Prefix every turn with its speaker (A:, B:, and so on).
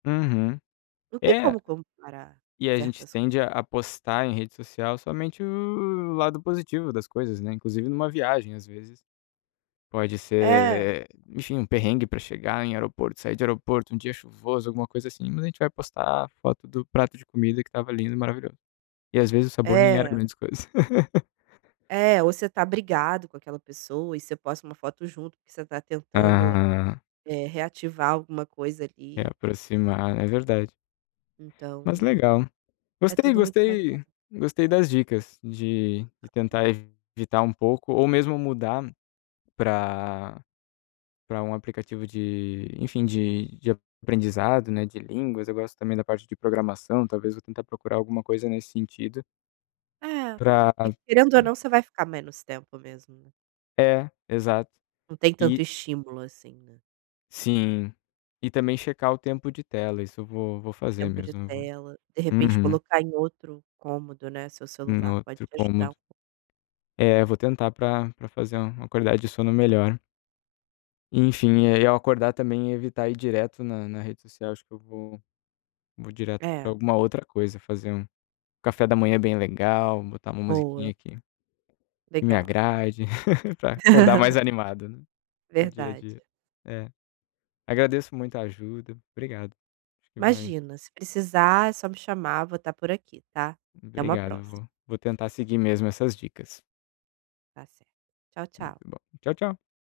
A: Uhum.
B: Não tem
A: É.
B: como comparar
A: E a gente
B: certas
A: tende a a postar em rede social somente o lado positivo das coisas, né? Inclusive numa viagem, às vezes, pode
B: É.
A: ser, enfim, um perrengue para chegar em aeroporto, sair de aeroporto, um dia chuvoso, alguma coisa assim. Mas a gente vai postar foto do prato de comida que estava lindo e maravilhoso. E, às vezes, o sabor nem era
B: É.
A: grandes coisas.
B: É, ou você tá brigado com aquela pessoa e você posta uma foto junto, porque você tá tentando,
A: Ah.
B: eh, reativar alguma coisa
A: É,
B: ali.
A: aproximar. É verdade. Mas
B: Então
A: legal.
B: é
A: Gostei,
B: tudo muito
A: gostei.
B: maquiado.
A: Gostei das dicas de de tentar evitar um pouco ou mesmo mudar pra pra um aplicativo de, enfim, de de aprendizado, né, de línguas. Eu gosto também da parte de programação, talvez vou tentar procurar alguma coisa nesse sentido
B: É,
A: pra
B: porque, querendo ou
A: e
B: não, você vai ficar menos tempo mesmo.
A: É, exato.
B: Não tem tanto
A: E
B: estímulo assim.
A: Sim, e também checar o tempo de tela. Isso eu vou vou fazer
B: Tempo de
A: mesmo. Eu vou
B: tela. De repente
A: uhum.
B: colocar em outro cômodo, né, seu
A: No
B: celular, pode
A: outro
B: te ajudar um
A: cômodo.
B: pouco.
A: É, eu vou tentar pra pra fazer uma qualidade de sono melhor. Enfim, e ao acordar também evitar ir direto na na rede social. Acho que eu vou vou direto pra
B: É.
A: alguma outra coisa. Fazer um café da manhã bem legal, botar uma musiquinha
B: Boa.
A: aqui que me
B: Legal.
A: agrade, pra acordar mais animado para o dia a dia.
B: Verdade.
A: É. Agradeço muito a ajuda, obrigado. Acho que vai
B: Imagina, se precisar, é só me chamar. Vou estar por aqui, tá? Até uma
A: Obrigado,
B: próxima.
A: vou vou tentar seguir mesmo essas dicas.
B: Tá certo. Tchau,
A: Muito
B: tchau.
A: bom. Tchau, tchau.